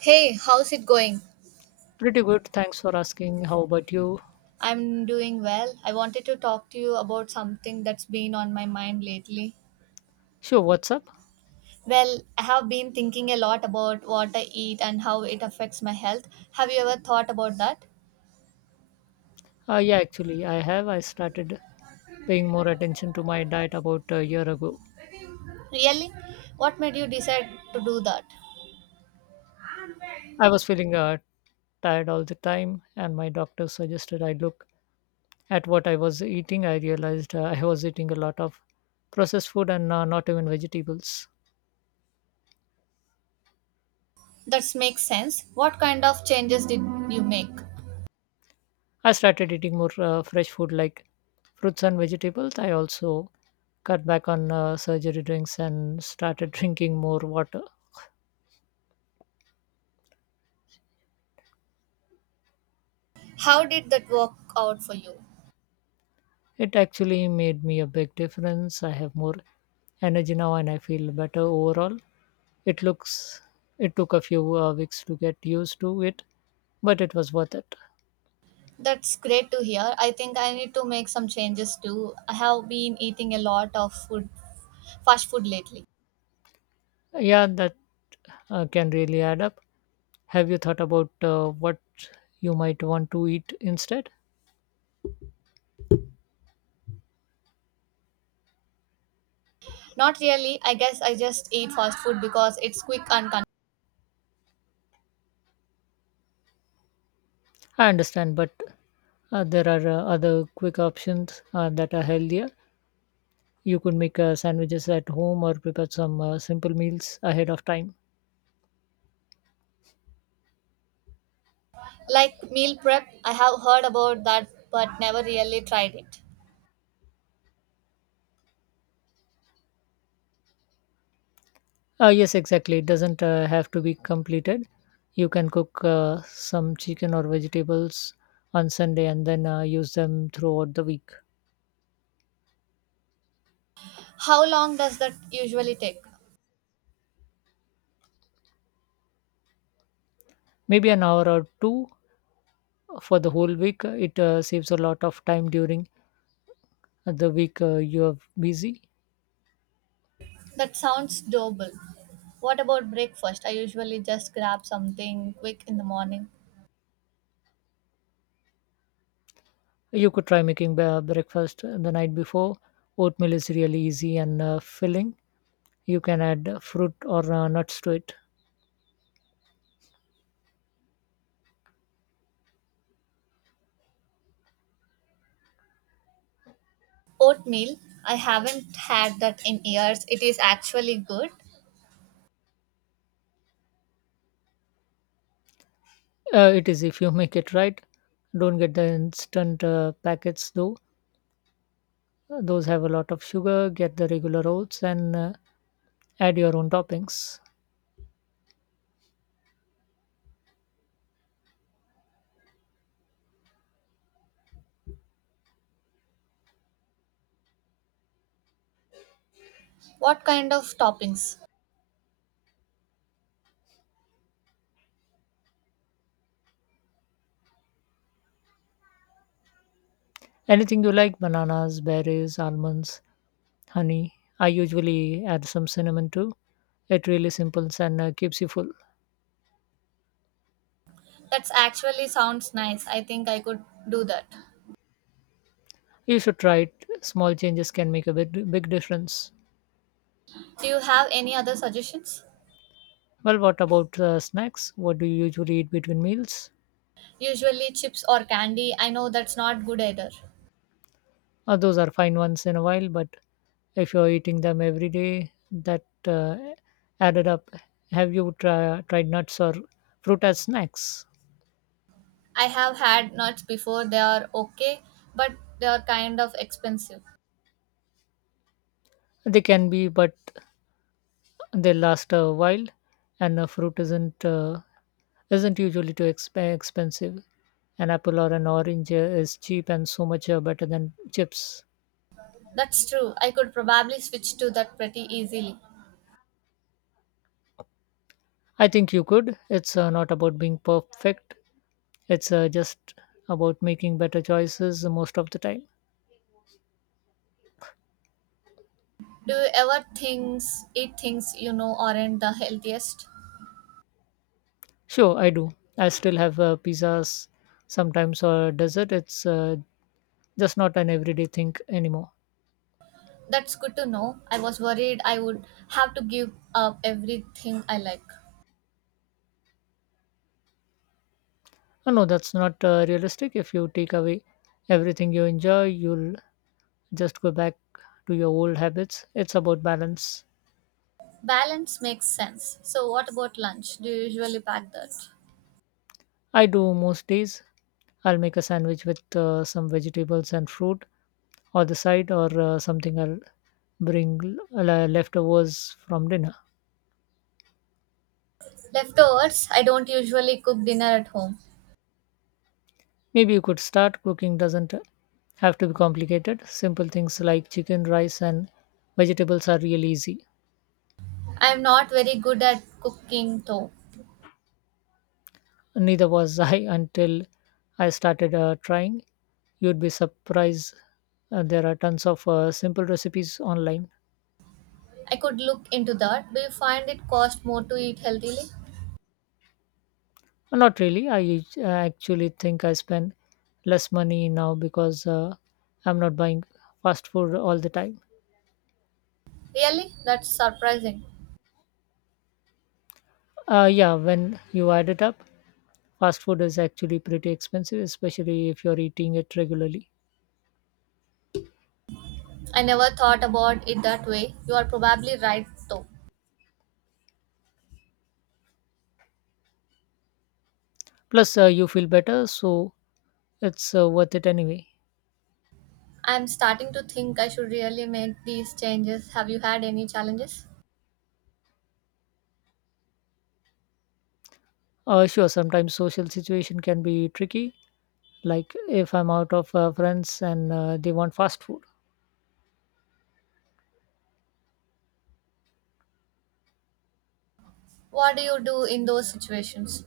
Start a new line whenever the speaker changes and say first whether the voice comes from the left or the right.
right: Hey, how's it going?
left: Pretty good. Thanks for asking. How about you?
right: I'm doing well. I wanted to talk to you about something that's been on my mind lately.
left: Sure, what's up?
right: Well, I have been thinking a lot about what I eat and how it affects my health. Have you ever thought about that?
left: Yeah, actually, I have. I started paying more attention to my diet about a year ago.
right: Really? What made you decide to do that?
left: I was feeling tired all the time, and my doctor suggested I look at what I was eating. I realized I was eating a lot of processed food and not even vegetables.
right: That makes sense. What kind of changes did you make?
left: I started eating more fresh food like fruits and vegetables. I also cut back on surgery drinks and started drinking more water.
right: How did that work out for you?
left: It actually made me a big difference. I have more energy now and I feel better overall. It looks it took a few weeks to get used to it, but it was worth it.
right: That's great to hear. I think I need to make some changes too. I have been eating a lot of food, fast food lately.
left: Yeah, that can really add up. Have you thought about what you might want to eat instead?
right: Not really. I guess I just eat fast food because it's quick and con-
left: I understand, but there are other quick options that are healthier. You could make sandwiches at home or prepare some simple meals ahead of time.
right: like meal prep. I have heard about that but never really tried it.
left: Yes, exactly. It doesn't have to be completed. You can cook some chicken or vegetables on Sunday and then use them throughout the week.
right: How long does that usually take?
left: Maybe an hour or two for the whole week. It saves a lot of time during the week you are busy.
right: That sounds doable. What about breakfast? I usually just grab something quick in the morning.
left: You could try making breakfast the night before. Oatmeal is really easy and filling. You can add fruit or nuts to it.
right: Oatmeal. I haven't had that in years. It is actually good.
left: It is if you make it right. Don't get the instant packets though. Those have a lot of sugar. Get the regular oats and add your own toppings.
right: What kind of toppings?
left: Anything you like: bananas, berries, almonds, honey. I usually add some cinnamon too. It really simples and keeps you full.
right: That's actually sounds nice. I think I could do that.
left: You should try it. Small changes can make a big, big difference.
right: Do you have any other suggestions?
left: Well, what about snacks? What do you usually eat between meals?
right: Usually chips or candy. I know that's not good either.
left: Those are fine once in a while, but if you're eating them every day, that added up. Have you tried nuts or fruit as snacks?
right: I have had nuts before, they are okay, but they are kind of expensive.
left: They can be, but they last a while, and a fruit isn't usually too expensive. An apple or an orange is cheap and so much better than chips.
right: That's true. I could probably switch to that pretty easily.
left: I think you could. It's not about being perfect. It's just about making better choices most of the time.
right: Do you ever things eat things you know aren't the healthiest?
left: Sure, I do. I still have pizzas sometimes, or dessert. It's just not an everyday thing anymore.
right: That's good to know. I was worried I would have to give up everything I like.
left: Oh, no, that's not realistic. If you take away everything you enjoy, you'll just go back to your old habits. It's about balance.
right: Balance makes sense. So what about lunch? Do you usually pack that?
left: I do most days. I'll make a sandwich with some vegetables and fruit or the side, or something I'll bring. Leftovers from dinner.
right: Leftovers, I don't usually cook dinner at home.
left: Maybe you could start cooking. Doesn't have to be complicated. Simple things like chicken, rice and vegetables are really easy.
right: I am not very good at cooking though.
left: Neither was I until I started trying. You'd be surprised. There are tons of simple recipes online.
right: I could look into that. Do you find it cost more to eat healthily?
left: Well, not really. I actually think I spend less money now because I'm not buying fast food all the time.
right: Really? That's surprising.
left: Yeah, when you add it up, fast food is actually pretty expensive, especially if you're eating it regularly.
right: I never thought about it that way. You are probably right though.
left: Plus, you feel better, so it's worth it anyway.
right: I am starting to think I should really make these changes. Have you had any challenges?
left: Sure, sometimes social situation can be tricky. Like if I'm out of friends and they want fast food,
right: What do you do in those situations?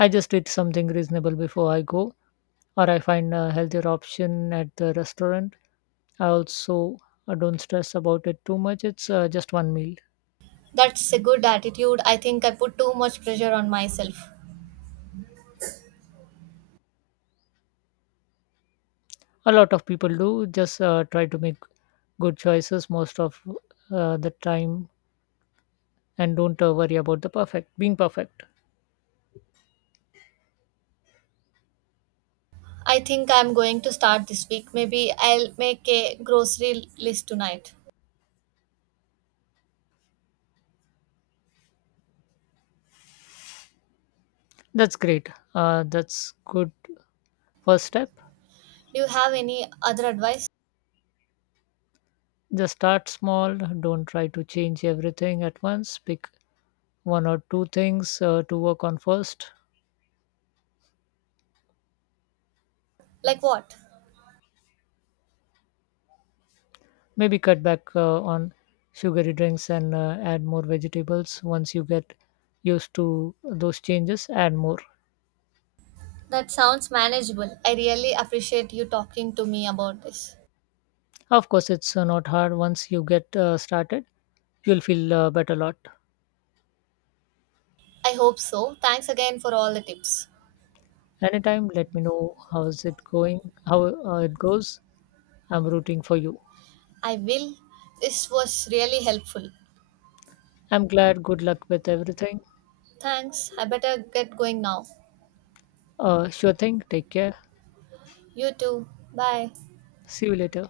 left: I just eat something reasonable before I go, or I find a healthier option at the restaurant. I also don't stress about it too much. It's just one meal.
right: That's a good attitude. I think I put too much pressure on myself.
left: A lot of people do. Just try to make good choices most of the time and don't worry about the perfect being perfect.
right: I think I'm going to start this week. Maybe I'll make a grocery list tonight.
left: That's great. That's good first step.
right: Do you have any other advice?
left: Just start small. Don't try to change everything at once. Pick one or two things to work on first.
right: Like what?
left: Maybe cut back on sugary drinks and add more vegetables. Once you get used to those changes, add more.
right: That sounds manageable. I really appreciate you talking to me about this.
left: Of course, it's not hard once you get started. You'll feel better lot.
right: I hope so. Thanks again for all the tips.
left: Anytime, let me know how it goes. I'm rooting for you.
right: I will. This was really helpful.
left: I'm glad. Good luck with everything.
right: Thanks. I better get going now.
left: Sure thing. Take care.
right: You too. Bye.
left: See you later.